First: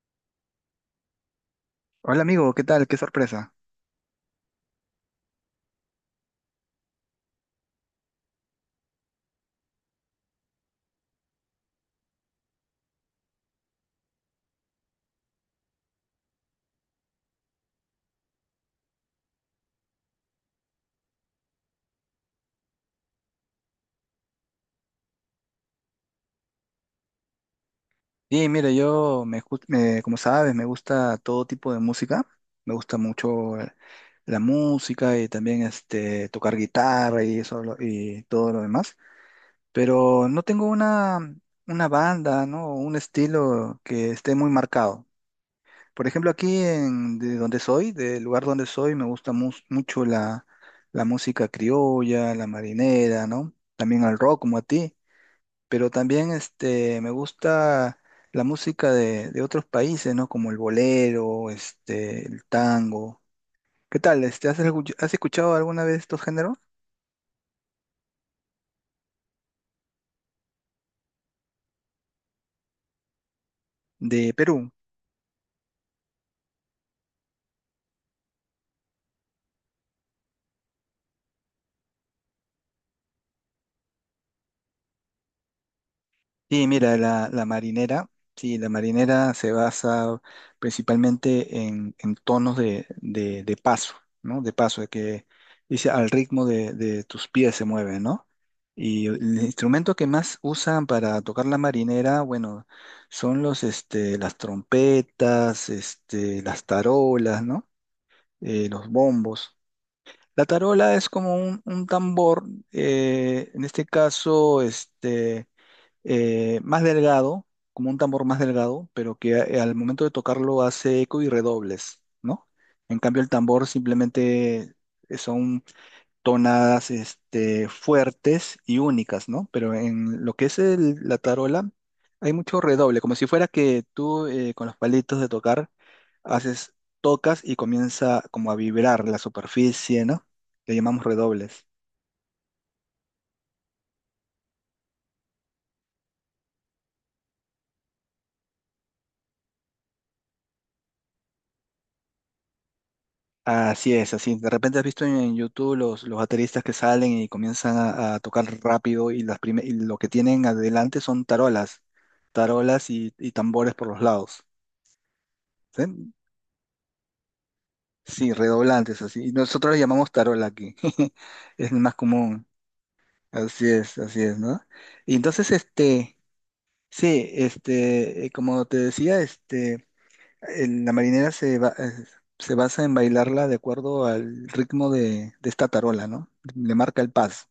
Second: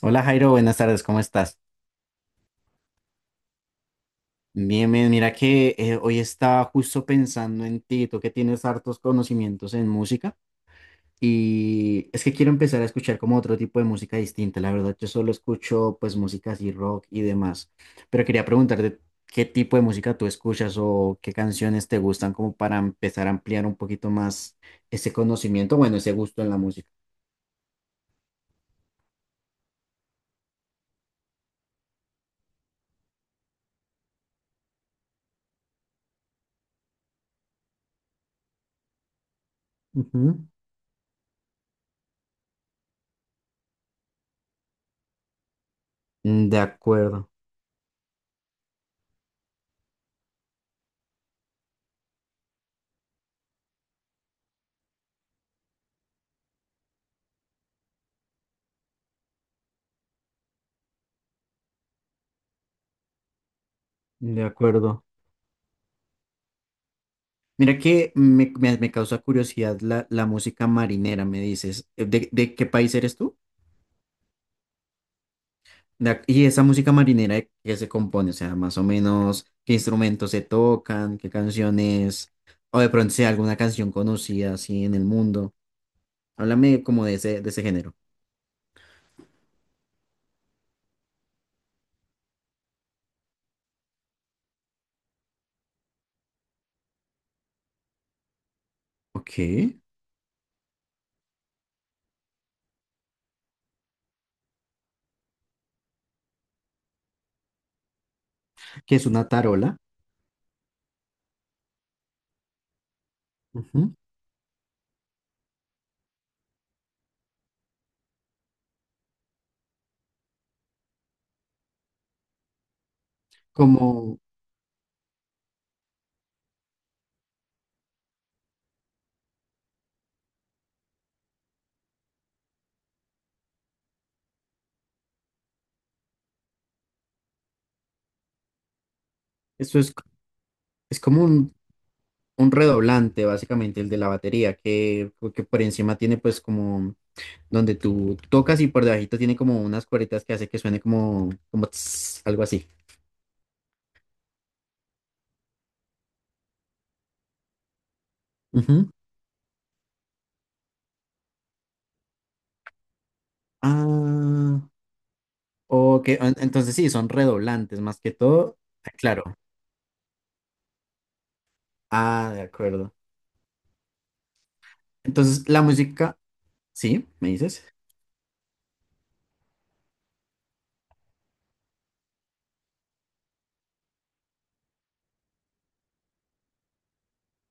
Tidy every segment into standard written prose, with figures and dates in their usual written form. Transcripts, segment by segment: Hola, Jairo, buenas tardes, ¿cómo estás? Hola amigo, ¿qué tal? Qué sorpresa. Bien, bien, mira que hoy estaba justo pensando en ti, tú que tienes hartos conocimientos en música y es que quiero empezar a escuchar como otro tipo de música distinta, la verdad yo solo escucho pues música así rock y demás, pero quería preguntarte qué tipo de música tú escuchas o qué canciones te gustan como para empezar a ampliar un poquito más ese conocimiento, bueno, ese gusto en la música. Sí, mira, yo, me, ju- me- como sabes, me gusta todo tipo de música. Me gusta mucho la música y también tocar guitarra y y todo lo demás. Pero no Ujú. tengo una banda, ¿no? Un estilo que esté muy marcado. Por ejemplo, Mm, aquí de acuerdo, de donde soy, del lugar donde soy, me gusta mucho la música criolla, la marinera, ¿no? También el rock como a ti. Pero también me gusta la música de otros países, ¿no? Como el bolero, el tango. ¿Qué tal? de acuerdo. ¿Has escuchado alguna vez estos géneros? Mira que me causa curiosidad la música marinera, me dices. ¿De, ¿de qué país eres tú? ¿De Perú? De ac- y esa música marinera, ¿de qué se compone? O sea, más o menos, ¿qué instrumentos se tocan? ¿Qué canciones? O de pronto sea alguna canción conocida así en el mundo. Sí, Háblame mira, como de la, ese, la de ese género. marinera, sí, la marinera se basa principalmente en tonos de paso, ¿no? De paso, de que dice al ritmo de tus pies se mueve, ¿no? Y Ok. el Que instrumento que más usan para tocar la marinera, bueno, son las trompetas, las tarolas, ¿no? Los es una bombos. tarola. La tarola es como un tambor, en este Ujú. caso, más delgado, como un tambor más delgado, pero que al momento de tocarlo hace eco y redobles, ¿no? En cambio, el tambor Como, simplemente son tonadas fuertes y únicas, ¿no? Pero en lo que es la tarola, hay mucho redoble, como si fuera que tú con los palitos de tocar haces, tocas y comienza como a vibrar la eso superficie, ¿no? Le es llamamos como un, redobles. un redoblante, básicamente, el de la batería, que por encima tiene pues como donde tú tocas y por debajito tiene como unas cueritas que hace que suene como, como tss, algo así. Así es, así. De repente has visto en YouTube los bateristas que salen y comienzan a tocar Ujú. rápido y lo que tienen adelante son tarolas, y tambores por los lados. Ah, ok. ¿Sí? en- Entonces sí, son redoblantes más que Sí, todo. Ah, redoblantes, claro. así. Y nosotros le llamamos tarola aquí. Es más Ah, de común. acuerdo. Así es, ¿no? Y Entonces entonces, la música, sí, sí, me dices. Como te decía, la marinera se basa en bailarla de acuerdo al ritmo de esta tarola, ¿no? Le marca el paso.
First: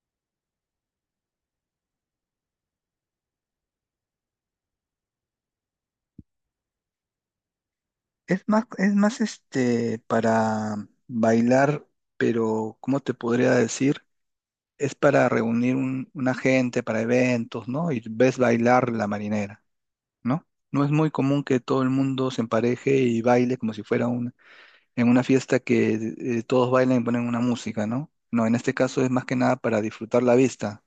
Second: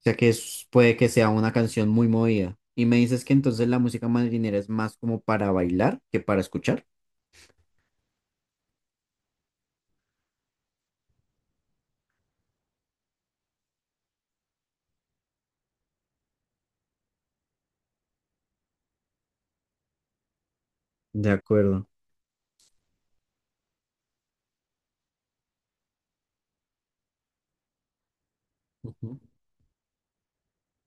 O sea que es- puede que sea una canción muy movida. Y me dices que entonces la música marinera es más como para bailar que para escuchar. Es más para bailar, pero ¿cómo te podría decir? Es para reunir una gente para eventos, ¿no? Y ves bailar la marinera, ¿no? No es muy De común que todo acuerdo. el mundo se empareje y baile como si fuera en una fiesta que todos bailan y ponen una música, ¿no? No, en este caso es más que nada para disfrutar la vista,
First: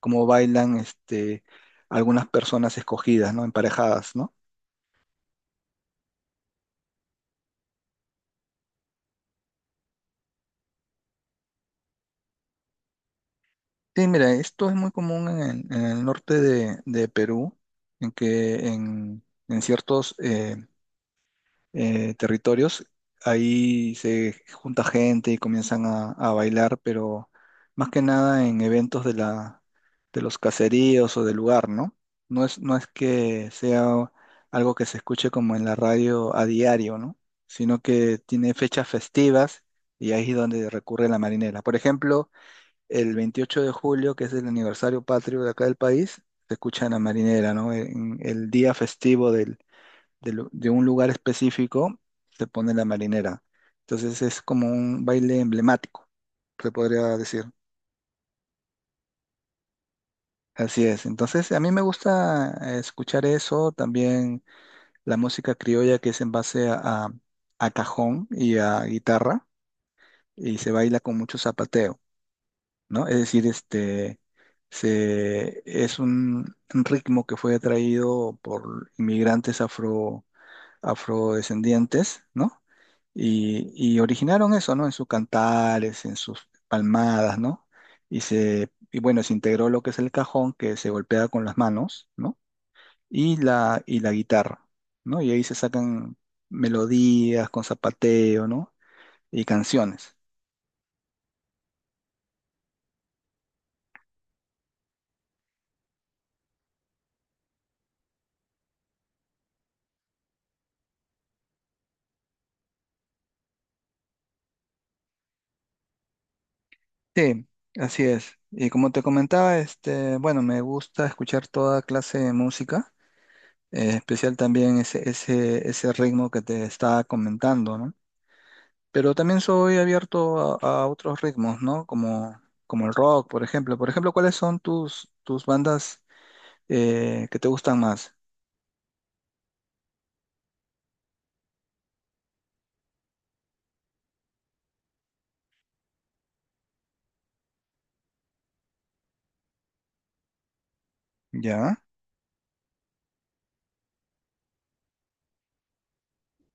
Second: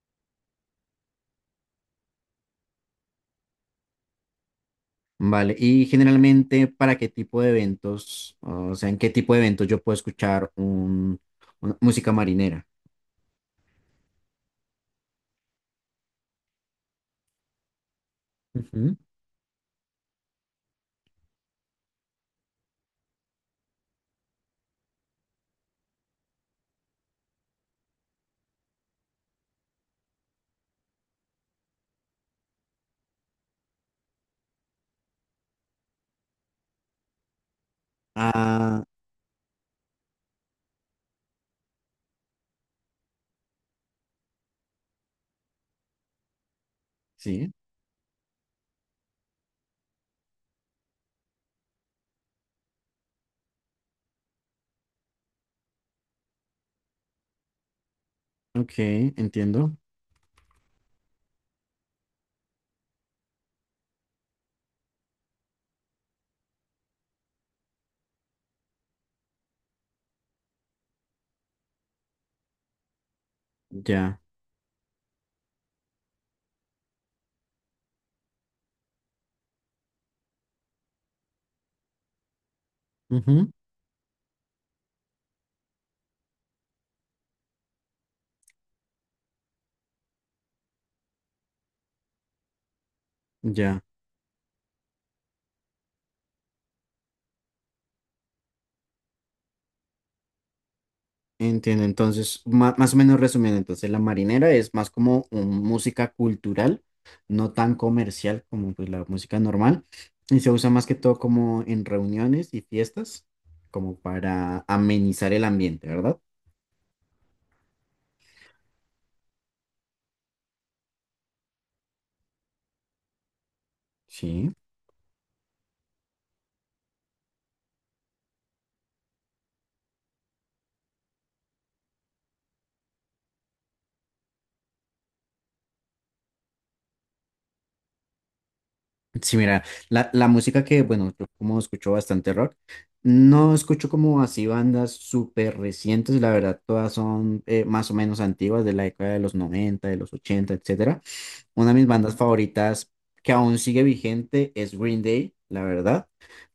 como bailan algunas personas escogidas, ¿no? Emparejadas, ¿no? Vale, y generalmente, ¿para qué tipo de eventos, o sea, en qué tipo de eventos yo puedo escuchar un, una música marinera? Sí, mira, esto es muy común en el norte de Perú, en que Ujú. en ciertos territorios ahí se junta gente y comienzan a bailar, pero más que nada en eventos de los caseríos o del lugar, ¿no? No es que sea algo que se escuche como en la radio a diario, ¿no? Sino que tiene Ah, fechas festivas y ahí es donde recurre la marinera. Por ejemplo, el 28 de julio, que es el aniversario patrio de acá del país, se escucha en la sí, marinera, ¿no? En el día festivo de un lugar específico se pone la marinera. Entonces es como un baile emblemático, se podría decir. ok, entiendo, Así es. Entonces a mí me gusta escuchar eso, también la música criolla que es en base a a cajón y a guitarra y se baila con mucho zapateo. ¿No? Es decir, ya, es un ritmo que fue traído por inmigrantes afrodescendientes, ¿no? ujú, Y originaron eso, ¿no? En sus cantares, en sus palmadas, ¿no? Y bueno, se integró lo que es el cajón, que se golpea con las manos, ¿no? Y la, ya, y la guitarra, ¿no? Y ahí se sacan melodías con zapateo, ¿no? Y canciones. entiendo. Entonces, ma- más o menos resumiendo, entonces la marinera es más como un- música cultural, no tan comercial como pues, la música normal, y se usa más que todo como en reuniones y fiestas, como para amenizar el ambiente, ¿verdad? Sí, así es. Y como te comentaba, bueno, me gusta escuchar toda clase de música, especial Sí. también ese ritmo que te estaba comentando, ¿no? Pero también soy abierto a otros ritmos, ¿no? Como el rock, por ejemplo. Por ejemplo, ¿cuáles son tus bandas que te gustan más? Sí, mira, la música que, bueno, yo como escucho bastante rock, no escucho como así bandas súper recientes, la verdad, todas son más o menos antiguas de la década de los 90, de los 80, etcétera. Una de Ya, mis bandas favoritas que aún sigue vigente es Green Day, la verdad.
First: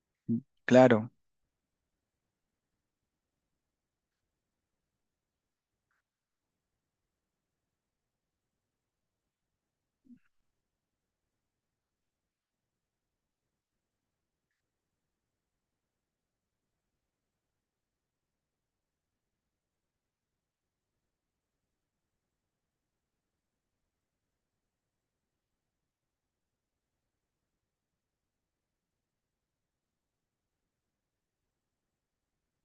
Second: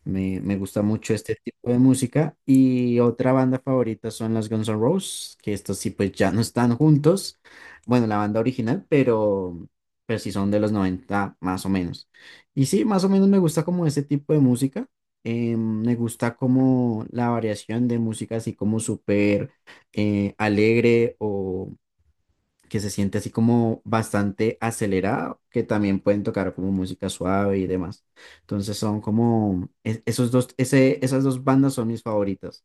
Me gusta claro. mucho este tipo de música. Y otra banda favorita son las Guns N' Roses, que estos sí pues ya no están juntos. Bueno, la banda original, pero sí son de los 90 más o menos. Y sí, más o menos me gusta como ese tipo de música. Me gusta como la variación de música así como súper alegre o que se siente así como bastante acelerada, que también pueden tocar como música suave y demás. Entonces son como es- esos dos, ese, esas dos bandas son mis favoritas.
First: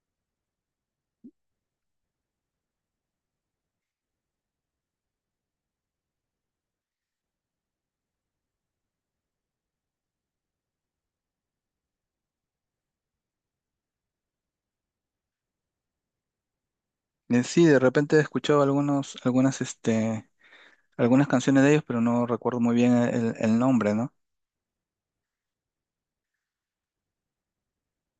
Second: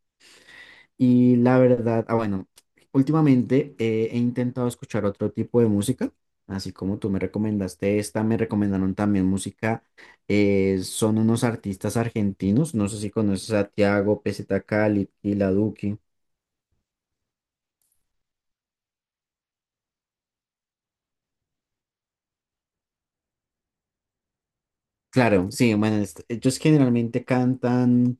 Y la verdad, ah, bueno, últimamente he intentado escuchar otro tipo de música, así como tú me recomendaste esta, me recomendaron también música, son unos artistas argentinos, no sé si conoces a Tiago, Peseta Cali, y La Duki. Sí, de repente he escuchado algunas canciones de ellos, pero no recuerdo muy bien el nombre, ¿no? Claro, sí, bueno, es- ellos generalmente cantan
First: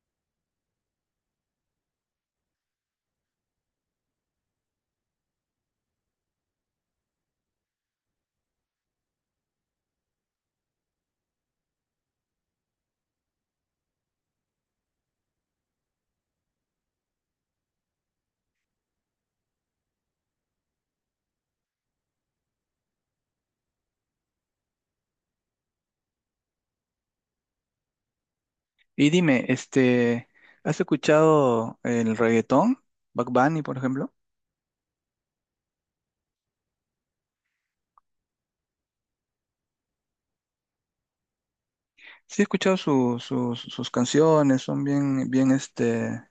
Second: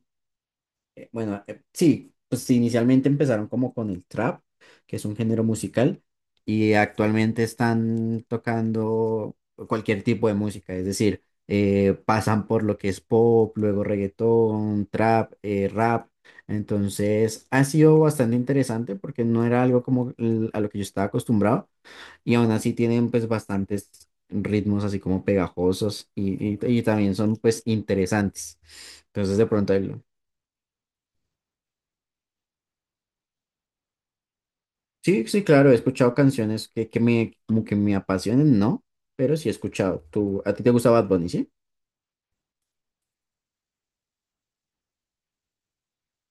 bueno, sí, pues inicialmente empezaron como con el trap, que es un género musical, y actualmente están tocando cualquier tipo de música, es decir, pasan por lo que es pop, luego reggaetón, trap, rap. Entonces ha sido bastante interesante porque no era algo como l- a lo que yo estaba acostumbrado y aún así tienen pues bastantes ritmos así como pegajosos y también son pues interesantes. Y Entonces dime, de pronto ahí lo- ¿has escuchado el reggaetón? Bad Bunny, por ejemplo. Sí, sí, claro, he escuchado canciones que me, como que me apasionen, ¿no? Pero sí he escuchado. ¿Tú, a ti te gusta Bad Bunny, sí? Sí, he escuchado sus canciones, son bien, bien, este,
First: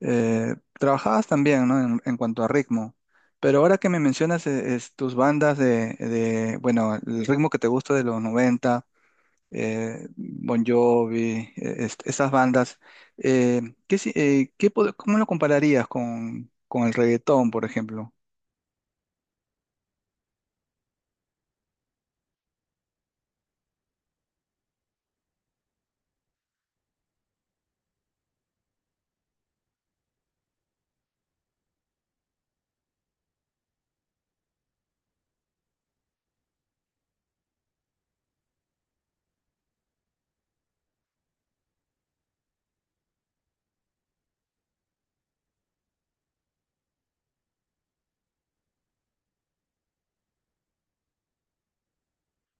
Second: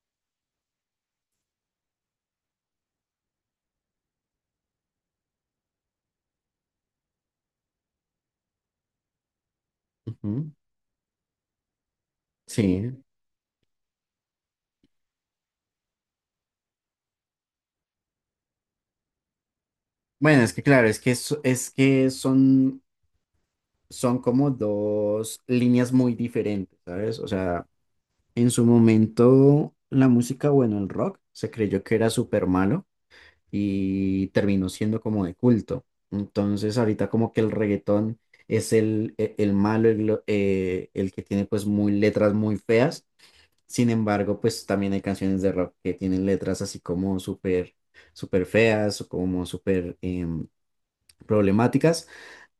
eh, trabajadas también, ¿no? En cuanto a ritmo. Pero ahora que me mencionas es tus bandas bueno, el ritmo que te gusta de los 90, Ujú, Bon Jovi, esas bandas, sí. eh, ¿qué, si- qué pod- ¿cómo lo compararías con el reggaetón, por ejemplo? Bueno, es que claro, es que son, son como dos líneas muy diferentes, ¿sabes? O sea, en su momento la música, bueno, el rock se creyó que era súper malo y terminó siendo como de culto. Entonces ahorita como que el reggaetón es el malo, el, lo- el que tiene pues muy letras muy feas. Sin embargo, pues también hay canciones de rock que tienen letras así como súper, súper feas o como súper problemáticas.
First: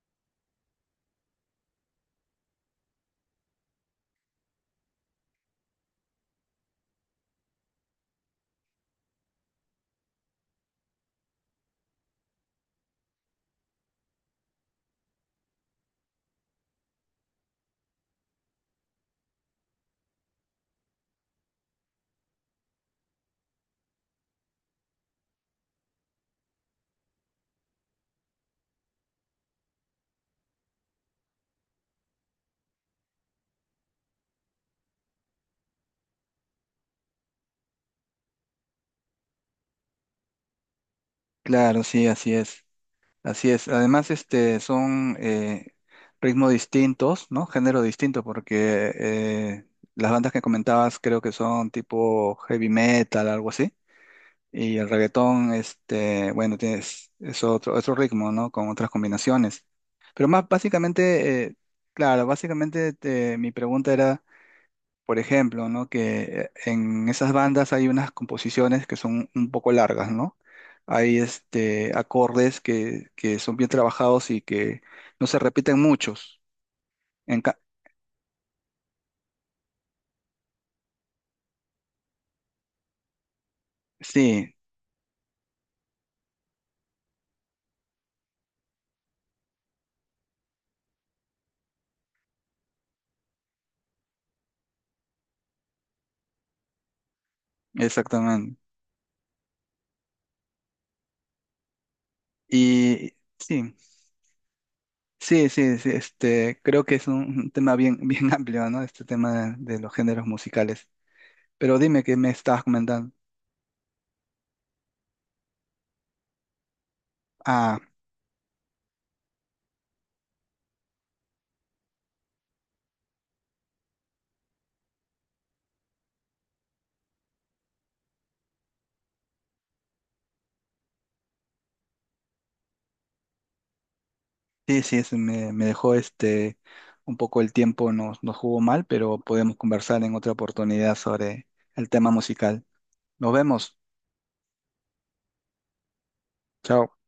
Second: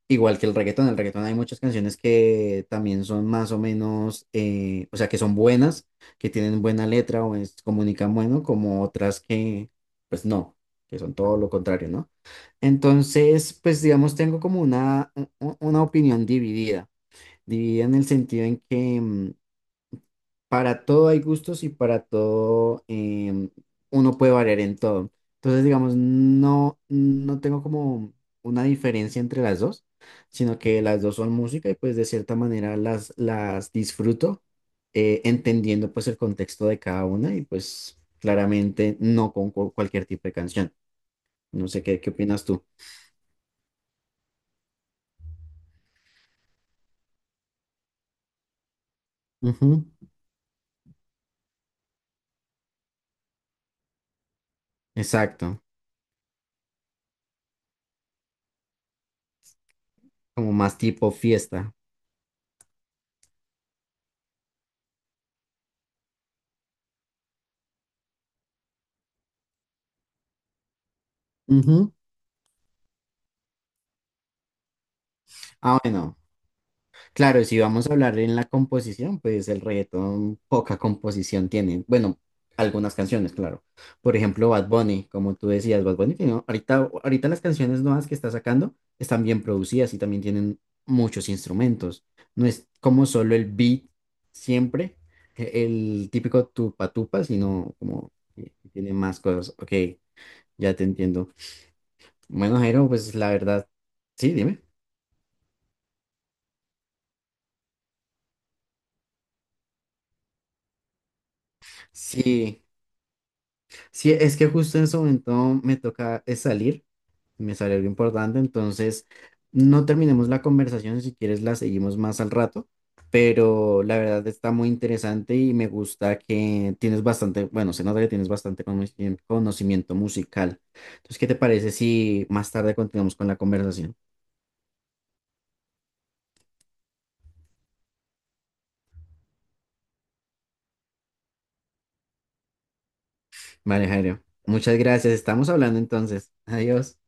Igual que el reggaetón hay muchas canciones que también son más o menos, o sea, que son buenas, que tienen buena letra o es- comunican bueno, como otras que, pues no, que son todo lo contrario, ¿no? Entonces, pues digamos, tengo como una opinión dividida, dividida en el sentido en que para todo hay gustos y para todo uno puede variar en todo. Entonces, digamos, no, no tengo como una diferencia entre las dos, sino que las dos son música y pues de cierta manera las disfruto entendiendo pues el contexto de cada una y pues claramente no con cu- cualquier tipo de canción. No Claro, sé qué, sí, qué así opinas tú. es. Así es. Además, son ritmos distintos, ¿no? Género distinto, porque Ujú, las bandas que comentabas creo que son tipo heavy metal, algo así. Y el reggaetón, exacto, bueno, es otro ritmo, ¿no? Con otras combinaciones. Pero más como más tipo básicamente, fiesta. claro, básicamente mi pregunta era por ejemplo, ¿no? Que en esas bandas hay unas composiciones que son un poco largas, ¿no? Hay Ujú. acordes que son bien trabajados y que no se Ah, repiten bueno. muchos. En Claro, ca- si vamos a hablar en la composición, pues el reggaetón poca composición tiene. Bueno, algunas canciones, claro. Por ejemplo, sí, Bad Bunny, como tú decías, Bad Bunny tiene, ahorita, ahorita las canciones nuevas que está sacando están bien producidas y también tienen muchos instrumentos. No es como solo el beat siempre, e- el típico tupa tupa, sino como que exactamente. tiene más cosas. Ok, ya te entiendo. Bueno, Jairo, Y pues la verdad, sí, sí, dime. sí, sí, sí, creo que es un tema bien, bien amplio, ¿no? Este tema de los géneros musicales. Pero dime qué me Sí. estabas comentando. Sí, es que justo en este momento me toca salir, me sale Ah, algo importante, entonces no terminemos la conversación, si quieres la seguimos más al rato, pero la verdad está muy interesante y me gusta que tienes bastante, bueno, se nota que tienes bastante conoci- conocimiento musical. Entonces, ¿qué te parece si más tarde continuamos con la conversación? sí, sí, me dejó un poco el tiempo, nos jugó mal, pero podemos conversar en otra oportunidad sobre el tema musical. Nos vemos. Vale, Jairo, muchas gracias, estamos hablando entonces, Chao. adiós.